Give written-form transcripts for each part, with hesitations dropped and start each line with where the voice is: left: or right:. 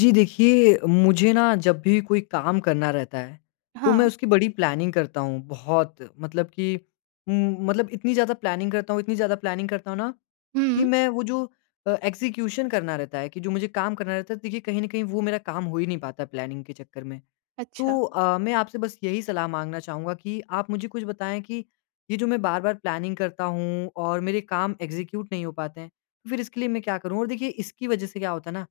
left: जी देखिए, मुझे ना जब भी कोई काम करना रहता है, तो मैं
right: हाँ।
left: उसकी बड़ी प्लानिंग करता हूँ बहुत मतलब कि मतलब इतनी ज़्यादा प्लानिंग करता हूँ इतनी ज़्यादा प्लानिंग करता हूँ ना, कि
right: हुँ।
left: मैं वो जो एग्ज़ीक्यूशन करना रहता है कि जो मुझे काम करना रहता है, देखिए कहीं न कहीं वो मेरा काम हो ही नहीं पाता प्लानिंग के चक्कर में।
right: अच्छा।
left: तो मैं आपसे बस यही सलाह माँगना चाहूँगा कि आप मुझे कुछ बताएँ कि ये जो मैं बार-बार प्लानिंग करता हूँ और मेरे काम एग्ज़ीक्यूट नहीं हो पाते हैं, तो फिर इसके लिए मैं क्या करूँ? और देखिए इसकी वज़ह से क्या होता है ना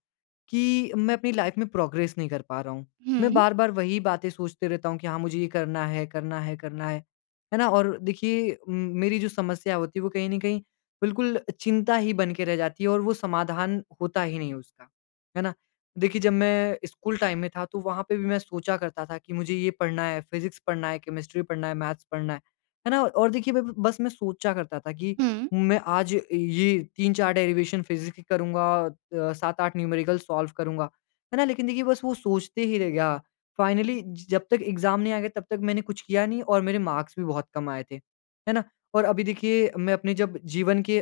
left: कि मैं अपनी लाइफ़ में प्रोग्रेस नहीं कर पा रहा हूँ। मैं
right: हुँ,
left: बार-बार वही बातें सोचते रहता हूँ कि हाँ, मुझे ये करना है, करना है, करना है। है ना? और देखिए मेरी जो समस्या होती है वो कहीं न कहीं बिल्कुल चिंता ही बन के रह जाती है और वो समाधान होता ही नहीं है उसका। है ना? देखिए, जब मैं स्कूल टाइम में था, तो वहाँ पे भी मैं सोचा करता था कि मुझे ये पढ़ना है, फिज़िक्स पढ़ना है, केमिस्ट्री पढ़ना है, मैथ्स पढ़ना है। है ना? और देखिए मैं ब बस मैं सोचा करता था कि
right: हुँ।
left: मैं आज ये 3-4 डेरिवेशन फिज़िक्स की करूँगा 7-8 न्यूमेरिकल सॉल्व करूँगा। है ना? लेकिन देखिए बस वो सोचते ही रह गया। फाइनली ज जब तक एग्ज़ाम नहीं आ गया तब तक मैंने कुछ किया नहीं और मेरे मार्क्स भी बहुत कम आए थे। है ना? और अभी देखिए मैं अपने जब जीवन के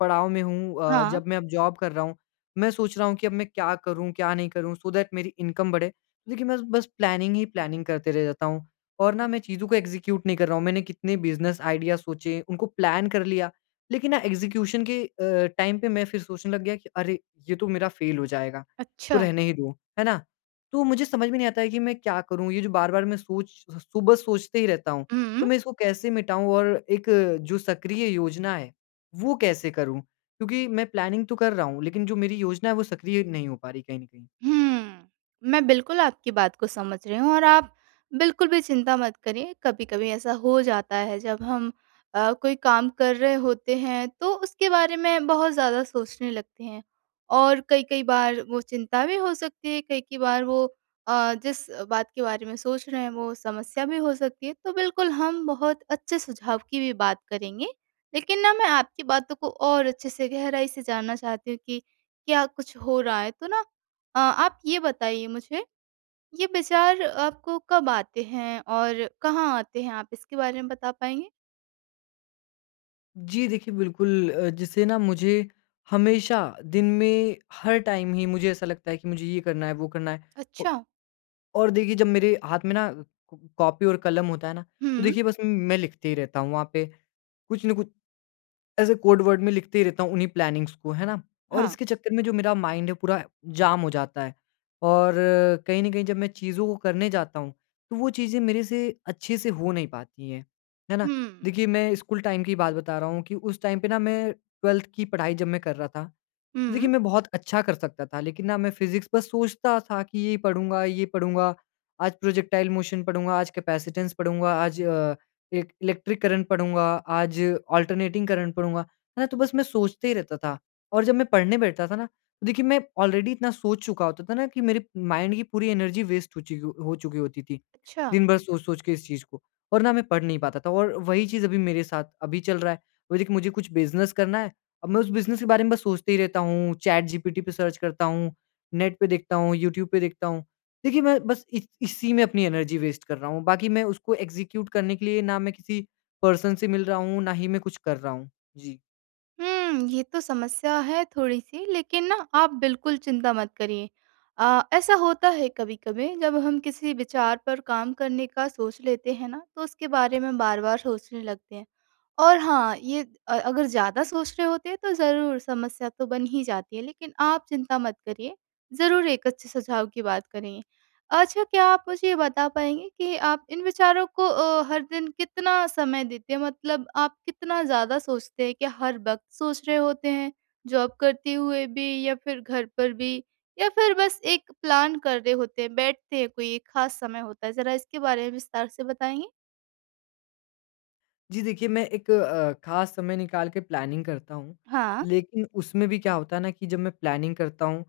left: पड़ाव में हूँ
right: हाँ।
left: जब मैं अब जॉब कर रहा हूँ मैं सोच रहा हूँ कि अब मैं क्या करूँ, क्या नहीं करूँ सो दैट मेरी इनकम बढ़े। तो देखिए मैं बस प्लानिंग ही प्लानिंग करते रह जाता हूँ और ना मैं चीज़ों को एग्ज़ीक्यूट नहीं कर रहा हूँ। मैंने कितने बिज़नेस आइडिया सोचे, उनको प्लान कर लिया, लेकिन ना एग्ज़ीक्यूशन के टाइम पे मैं फिर सोचने लग गया कि अरे! ये तो मेरा फेल हो जाएगा, तो
right: अच्छा।
left: रहने ही दो, है ना? तो मुझे समझ में नहीं आता है कि मैं क्या करूँ? ये जो बार-बार मैं सोच सुबह सोचते ही रहता हूँ, तो
right: हुँ।
left: मैं इसको कैसे मिटाऊँ और एक जो सक्रिय योजना है, वो कैसे करूँ? क्योंकि मैं प्लानिंग तो कर रहा हूँ, लेकिन जो मेरी योजना है वो सक्रिय नहीं हो पा रही कहीं न कहीं।
right: हुँ। मैं बिल्कुल आपकी बात को समझ रही हूँ और आप बिल्कुल भी चिंता मत करिए। कभी-कभी ऐसा हो जाता है जब हम कोई काम कर रहे होते हैं तो उसके बारे में बहुत ज़्यादा सोचने लगते हैं। और कई-कई बार वो चिंता भी हो सकती है, कई-कई बार वो जिस बात के बारे में सोच रहे हैं वो समस्या भी हो सकती है। तो बिल्कुल हम बहुत अच्छे सुझाव की भी बात करेंगे। लेकिन ना मैं आपकी बातों को और अच्छे से गहराई से जानना चाहती हूँ कि क्या कुछ हो रहा है? तो ना आप ये बताइए मुझे, ये विचार आपको कब आते हैं और कहाँ आते हैं? आप इसके बारे में बता पाएँगे?
left: जी, देखिए बिल्कुल जिससे ना मुझे हमेशा दिन में हर टाइम ही मुझे ऐसा लगता है कि मुझे ये करना है, वो करना है। औ
right: अच्छा।
left: और देखिए जब मेरे हाथ में ना कॉ कॉपी और कलम होता है ना, तो
right: हुँ।
left: देखिए बस मैं लिखते ही रहता हूँ वहाँ पे, कुछ न कुछ ऐसे कोड वर्ड में लिखते ही रहता हूँ उन्हीं प्लानिंग्स को, है ना? और
right: हाँ।
left: इसके चक्कर में जो मेरा माइंड है पूरा जाम हो जाता है और कहीं न कहीं जब मैं चीज़ों को करने जाता हूँ, तो वो चीज़ें मेरे से अच्छे से हो नहीं पाती हैं, है ना?
right: हुँ।
left: देखिए मैं स्कूल टाइम की बात बता रहा हूँ कि उस टाइम पे ना मैं 12th की पढ़ाई जब मैं कर रहा था, तो देखिए
right: हुँ।
left: मैं बहुत अच्छा कर सकता था लेकिन ना मैं फिज़िक्स बस सोचता था कि ये पढ़ूँगा, आज प्रोजेक्टाइल मोशन पढ़ूँगा, आज कैपेसिटेंस पढ़ूँगा, आज एक इलेक्ट्रिक करंट पढ़ूँगा, आज अल्टरनेटिंग करंट पढ़ूँगा, है ना? तो बस मैं सोचते ही रहता था। और जब मैं पढ़ने बैठता था ना, तो देखिए मैं ऑलरेडी इतना सोच चुका होता था ना कि मेरे माइंड की पूरी एनर्जी वेस्ट हो चुकी होती थी,
right: अच्छा।
left: दिन भर सोच-सोच के इस चीज़ को। और ना मैं पढ़ नहीं पाता था और वही चीज़ अभी मेरे साथ अभी चल रहा है। अभी देखिए मुझे कुछ बिज़नेस करना है, अब मैं उस बिज़नेस के बारे में बस सोचते ही रहता हूँ, चैट जीपीटी पे सर्च करता हूँ, नेट पे देखता हूँ, यूट्यूब पे देखता हूँ। देखिए, मैं बस इस इसी में अपनी एनर्जी वेस्ट कर रहा हूँ, बाकी मैं उसको एग्ज़ीक्यूट करने के लिए ना मैं किसी पर्सन से मिल रहा हूँ, ना ही मैं कुछ कर रहा हूँ। जी।
right: हुँ, ये तो समस्या है थोड़ी-सी, लेकिन ना आप बिल्कुल चिंता मत करिए। ऐसा होता है कभी-कभी, जब हम किसी विचार पर काम करने का सोच लेते हैं ना, तो उसके बारे में बार-बार सोचने लगते हैं। और हाँ, ये अगर ज़्यादा सोच रहे होते हैं तो ज़रूर समस्या तो बन ही जाती है, लेकिन आप चिंता मत करिए, ज़रूर एक अच्छे सुझाव की बात करेंगे। अच्छा, क्या आप मुझे ये बता पाएँगे कि आप इन विचारों को हर दिन कितना समय देते हैं? मतलब आप कितना ज़्यादा सोचते हैं? क्या हर वक़्त सोच रहे होते हैं, जॉब करते हुए भी या फिर घर पर भी? या फिर बस एक प्लान कर रहे होते हैं, बैठते हैं, कोई एक ख़ास समय होता है? ज़रा इसके बारे में विस्तार से बताएँगे?
left: जी, देखिए मैं एक ख़ास समय निकाल के प्लानिंग करता हूँ,
right: हाँ।
left: लेकिन उसमें भी क्या होता है ना कि जब मैं प्लानिंग करता हूँ,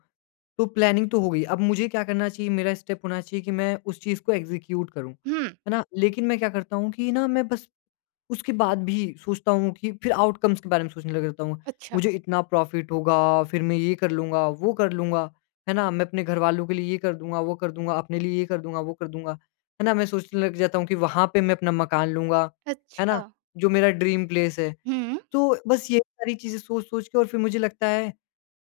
left: तो प्लानिंग तो हो गई, अब मुझे क्या करना चाहिए, मेरा स्टेप होना चाहिए कि मैं उस चीज़ को एग्ज़ीक्यूट करूँ,
right: हुँ,
left: है ना? लेकिन मैं क्या करता हूँ कि ना मैं बस उसके बाद भी सोचता हूँ कि फिर आउटकम्स के बारे में सोचने लग जाता हूँ।
right: अच्छा।
left: मुझे इतना प्रॉफ़िट होगा, फिर मैं ये कर लूँगा, वो कर लूँगा, है ना? मैं अपने घरवालों के लिए ये कर दूँगा, वो कर दूँगा, अपने लिए ये कर दूँगा, वो कर दूँगा, है ना? मैं सोचने लग जाता हूँ कि वहाँ पे मैं अपना मकान लूँगा, है
right: अच्छा।
left: ना? जो मेरा ड्रीम प्लेस है।
right: हुँ।
left: तो बस ये सारी चीज़ें सोच-सोच के और फिर मुझे लगता है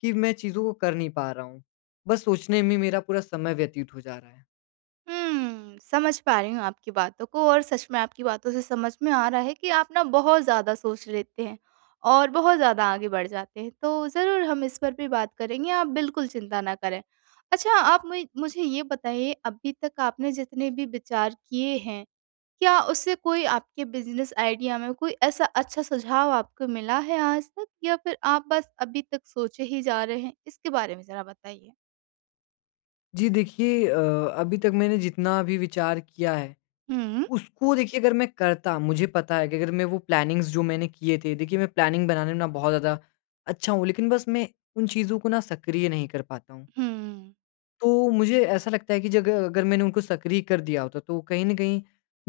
left: कि मैं चीज़ों को कर नहीं पा रहा हूँ। बस सोचने में मेरा पूरा समय व्यतीत हो जा रहा है।
right: हुँ, समझ पा रही हूँ आपकी बातों को और सच में आपकी बातों से समझ में आ रहा है कि आप ना बहुत ज़्यादा सोच लेते हैं और बहुत ज़्यादा आगे बढ़ जाते हैं। तो ज़रूर हम इस पर भी बात करेंगे, आप बिल्कुल चिंता ना करें। अच्छा, आप मुझे ये बताइए, अभी तक आपने जितने भी विचार किए हैं, क्या उससे कोई आपके बिज़नेस आइडिया में कोई ऐसा अच्छा सुझाव आपको मिला है आज तक या फिर आप बस अभी तक सोचे ही जा रहे हैं? इसके बारे में ज़रा बताइए?
left: जी देखिए अभी तक मैंने जितना भी विचार किया है
right: हुँ,
left: उसको देखिए अगर मैं करता मुझे पता है कि अगर मैं वो प्लानिंग्स जो मैंने किए थे देखिए मैं प्लानिंग बनाने में ना बहुत ज़्यादा अच्छा हूँ लेकिन बस मैं उन चीज़ों को ना सक्रिय नहीं कर पाता हूँ।
right: हुँ।
left: तो मुझे ऐसा लगता है कि जग अगर मैंने उनको सक्रिय कर दिया होता तो कहीं न कहीं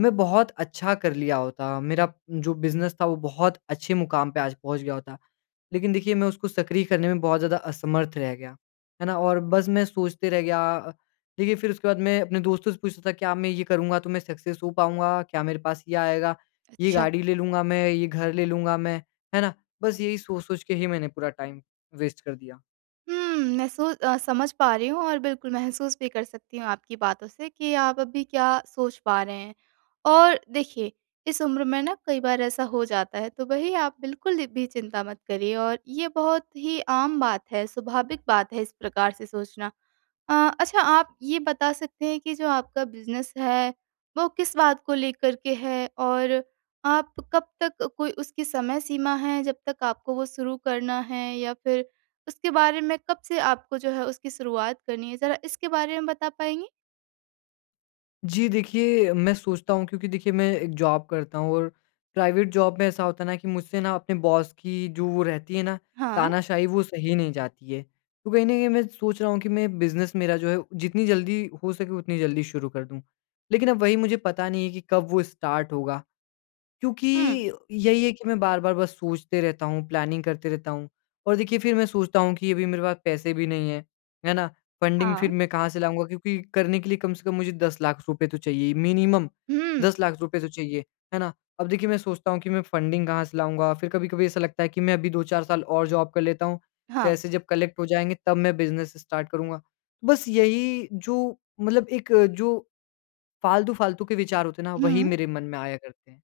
left: मैं बहुत अच्छा कर लिया होता। मेरा जो बिज़नेस था वो बहुत अच्छे मुकाम पे आज पहुँच गया होता। लेकिन देखिए मैं उसको सक्रिय करने में बहुत ज़्यादा असमर्थ रह गया, है ना? और बस मैं सोचते रह गया देखिए फिर उसके बाद मैं अपने दोस्तों से पूछता था क्या मैं ये करूँगा तो मैं सक्सेस हो पाऊँगा? क्या मेरे पास ये आएगा? ये
right: अच्छा।
left: गाड़ी ले लूँगा मैं, ये घर ले लूँगा मैं, है ना? बस यही सोच-सोच के ही मैंने पूरा टाइम वेस्ट कर दिया।
right: हुँ, मैं समझ पा रही हूँ और बिल्कुल महसूस भी कर सकती हूँ आपकी बातों से कि आप अभी क्या सोच पा रहे हैं। और देखिए, इस उम्र में ना कई बार ऐसा हो जाता है, तो वही आप बिल्कुल भी चिंता मत करिए। और ये बहुत ही आम बात है, स्वाभाविक बात है इस प्रकार से सोचना। अ, अच्छा, आप ये बता सकते हैं कि जो आपका बिज़नेस है, वो किस बात को लेकर के है? और आप कब तक, कोई उसकी समय सीमा है जब तक आपको वो शुरू करना है या फिर उसके बारे में कब से आपको जो है उसकी शुरुआत करनी है? ज़रा इसके बारे में बता पाएँगी?
left: जी, देखिए मैं सोचता हूँ क्योंकि देखिए मैं एक जॉब करता हूँ और प्राइवेट जॉब में ऐसा होता है ना कि मुझसे ना अपने बॉस की जो वो रहती है ना
right: हाँ।
left: तानाशाही वो सही नहीं जाती है। तो कहीं न कहीं मैं सोच रहा हूँ कि मैं बिज़नेस मेरा जो है जितनी जल्दी हो सके उतनी जल्दी शुरू कर दूँ। लेकिन अब वही मुझे पता नहीं है कि कब वो स्टार्ट होगा। क्योंकि
right: हुँ,
left: यही है कि मैं बार-बार बस सोचते रहता हूँ, प्लानिंग करते रहता हूँ और देखिए फिर मैं सोचता हूँ कि अभी मेरे पास पैसे भी नहीं हैं, है ना? फंडिंग
right: हाँ।
left: फिर मैं कहाँ से लाऊँगा? क्योंकि करने के लिए कम से कम मुझे 10 लाख रुपए तो चाहिए ही, मिनिमम
right: हुँ,
left: 10 लाख रुपए तो चाहिए, है ना? अब देखिए मैं सोचता हूँ कि मैं फंडिंग कहाँ से लाऊँगा? फिर कभी-कभी ऐसा लगता है कि मैं अभी 2-4 साल और जॉब कर लेता हूँ,
right: हाँ।
left: पैसे जब कलेक्ट हो जाएँगे तब मैं बिज़नेस स्टार्ट करूँगा। तो बस यही जो मतलब एक जो फालतू-फालतू के विचार होते हैं ना, वही
right: हुँ।
left: मेरे मन में आया करते हैं।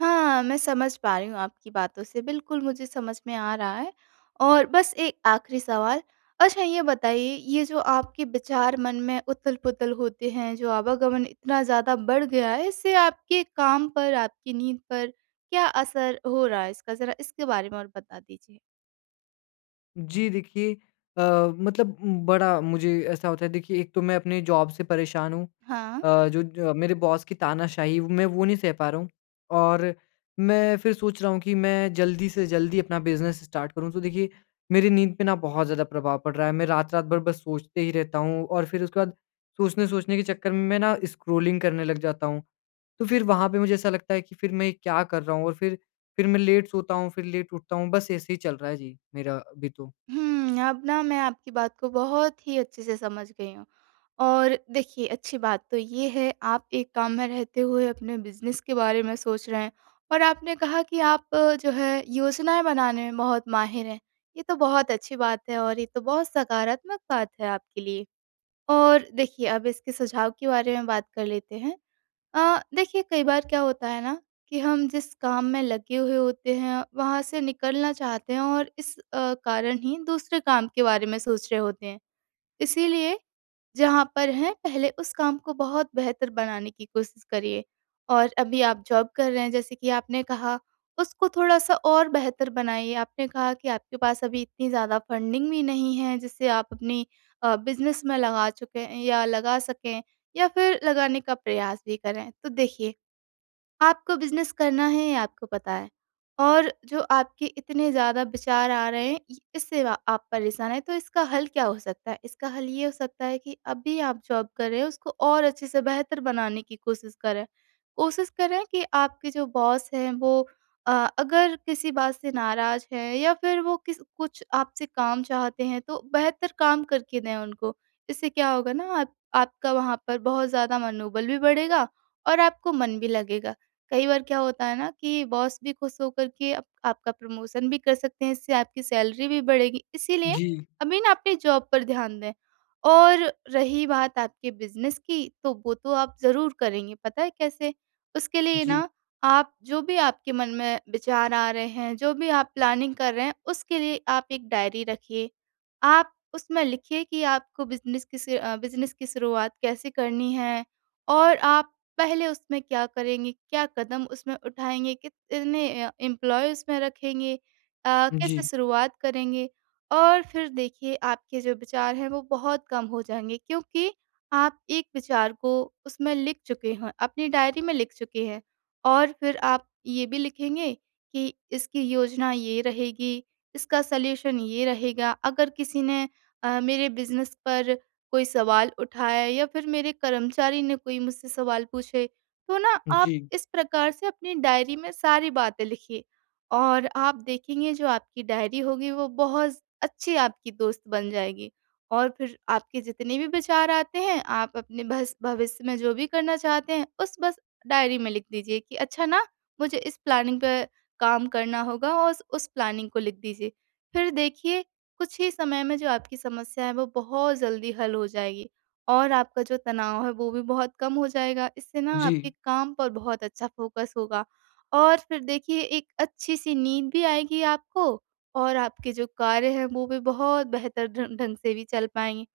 right: हाँ, मैं समझ पा रही हूँ आपकी बातों से, बिल्कुल मुझे समझ में आ रहा है। और बस एक आखिरी सवाल, अच्छा ये बताइए, ये जो आपके विचार मन में उथल-पुथल होते हैं, जो आवागमन इतना ज़्यादा बढ़ गया है, इससे आपके काम पर, आपकी नींद पर क्या असर हो रहा है इसका? ज़रा इसके बारे में और बता दीजिए।
left: जी, देखिए अ, बड़ा मुझे ऐसा होता है देखिए एक तो मैं अपने जॉब से परेशान हूँ
right: हाँ।
left: अ, जो ज मेरे बॉस की मैं वो नहीं सह पा रहा हूँ और मैं फिर सोच रहा हूँ कि मैं जल्दी से जल्दी अपना बिज़नेस स्टार्ट करूँ। तो देखिए मेरी नींद पे ना बहुत ज़्यादा प्रभाव पड़ रहा है। मैं रात-रात भर बस सोचते ही रहता हूँ और फिर उसके बाद सोचने-सोचने के चक्कर में मैं ना स्क्रॉलिंग करने लग जाता हूँ। तो फिर वहाँ पे मुझे ऐसा लगता है कि फिर मैं क्या कर रहा हूँ और फिर मैं लेट सोता हूँ, फिर लेट उठता हूँ। बस ऐसे ही चल रहा है जी, मेरा अभी तो।
right: हुँ, अब ना मैं आपकी बात को बहुत ही अच्छे से समझ गई हूँ। और देखिए, अच्छी बात तो ये है आप एक काम में रहते हुए अपने बिज़नेस के बारे में सोच रहे हैं और आपने कहा कि आप जो है योजनाएँ बनाने में बहुत माहिर हैं। ये तो बहुत अच्छी बात है और ये तो बहुत सकारात्मक बात है आपके लिए। और देखिए, अब इसके सुझाव के बारे में बात कर लेते हैं। देखिए कई बार क्या होता है ना कि हम जिस काम में लगे हुए होते हैं वहाँ से निकलना चाहते हैं और इस कारण ही दूसरे काम के बारे में सोच रहे होते हैं, इसीलिए जहाँ पर हैं पहले उस काम को बहुत बेहतर बनाने की कोशिश करिए। और अभी आप जॉब कर रहे हैं जैसे कि आपने कहा, उसको थोड़ा-सा और बेहतर बनाइए। आपने कहा कि आपके पास अभी इतनी ज़्यादा फंडिंग भी नहीं है जिसे आप अपनी बिज़नेस में लगा चुके हैं या लगा सकें या फिर लगाने का प्रयास भी करें। तो देखिए, आपको बिज़नेस करना है ये आपको पता है और जो आपके इतने ज़्यादा विचार आ रहे हैं इ इससे व आप परेशान हैं, तो इसका हल क्या हो सकता है? इसका हल ये हो सकता है कि अभी आप जॉब कर रहे हो उसको और अच्छे से बेहतर बनाने की कोशिश करें। कोशिश करें कि आपके जो बॉस हैं वो अ, अगर किसी बात से नाराज़ हैं या फिर वो किस कुछ आपसे काम चाहते हैं तो बेहतर काम करके दें उनको। इससे क्या होगा ना, आप आपका वहाँ पर बहुत ज़्यादा मनोबल भी बढ़ेगा और आपको मन भी लगेगा। कई बार क्या होता है ना कि बॉस भी खुश होकर के आप आपका प्रमोशन भी कर सकते हैं, इससे आपकी सैलरी भी बढ़ेगी। इसीलिए
left: जी,
right: अभी ना अपनी जॉब पर ध्यान दें। और रही बात आपके बिज़नेस की, तो वो तो आप ज़रूर करेंगे, पता है कैसे? उसके लिए
left: जी,
right: ना, आप जो भी आपके मन में विचार आ रहे हैं, जो भी आप प्लानिंग कर रहे हैं, उसके लिए आप एक डायरी रखिए। आप उसमें लिखिए कि आपको बिज़नेस की शुरुआत कैसे करनी है और आप पहले उसमें क्या करेंगे, क्या कदम उसमें उठाएँगे, कितने एम्प्लॉयी उसमें रखेंगे, कैसे
left: जी,
right: शुरुआत करेंगे? और फिर देखिए आपके जो विचार हैं वो बहुत कम हो जाएँगे, क्योंकि आप एक विचार को उसमें लिख चुके हैं, अपनी डायरी में लिख चुके हैं। और फिर आप ये भी लिखेंगे कि इसकी योजना ये रहेगी, इसका सॉल्यूशन ये रहेगा, अगर किसी ने मेरे बिज़नेस पर कोई सवाल उठाया या फिर मेरे कर्मचारी ने कोई मुझसे सवाल पूछे, तो ना आप
left: जी,
right: इस प्रकार से अपनी डायरी में सारी बातें लिखिए और आप देखेंगे जो आपकी डायरी होगी वो बहुत अच्छी आपकी दोस्त बन जाएगी। और फिर आपके जितने भी विचार आते हैं, आप अपने भस भविष्य में जो भी करना चाहते हैं, उस बस डायरी में लिख दीजिए कि अच्छा ना, मुझे इस प्लानिंग पे काम करना होगा, और उस प्लानिंग को लिख दीजिए। फिर देखिए कुछ ही समय में जो आपकी समस्या है वो बहुत जल्दी हल हो जाएगी और आपका जो तनाव है वो भी बहुत कम हो जाएगा। इससे ना
left: जी,
right: आपके काम पर बहुत अच्छा फ़ोकस होगा और फिर देखिए एक अच्छी सी नींद भी आएगी आपको और आपके जो कार्य हैं वो भी बहुत बेहतर ढंग ढंग से भी चल पाएँगे।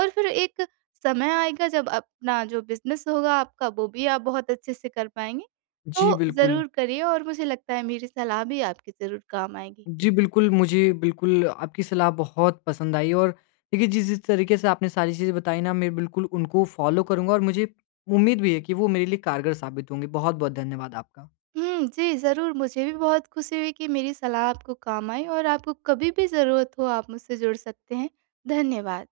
right: और फिर एक समय आएगा जब अपना जो बिज़नेस होगा आपका वो भी आप बहुत अच्छे से कर पाएँगे।
left: जी,
right: तो
left: बिल्कुल।
right: ज़रूर करिए, और मुझे लगता है मेरी सलाह भी आपके ज़रूर काम आएगी।
left: जी, बिल्कुल, मुझे बिल्कुल आपकी सलाह बहुत पसंद आई और देखिए, जिस जिस तरीके से आपने सारी चीज़ें बताई ना, मैं बिल्कुल उनको फ़ॉलो करूँगा और मुझे उम्मीद भी है कि वो मेरे लिए कारगर साबित होंगी। बहुत-बहुत धन्यवाद आपका।
right: हुँ, जी, ज़रूर। मुझे भी बहुत खुशी हुई कि मेरी सलाह आपको काम आई, और आपको कभी भी ज़रूरत हो आप मुझसे जुड़ सकते हैं। धन्यवाद।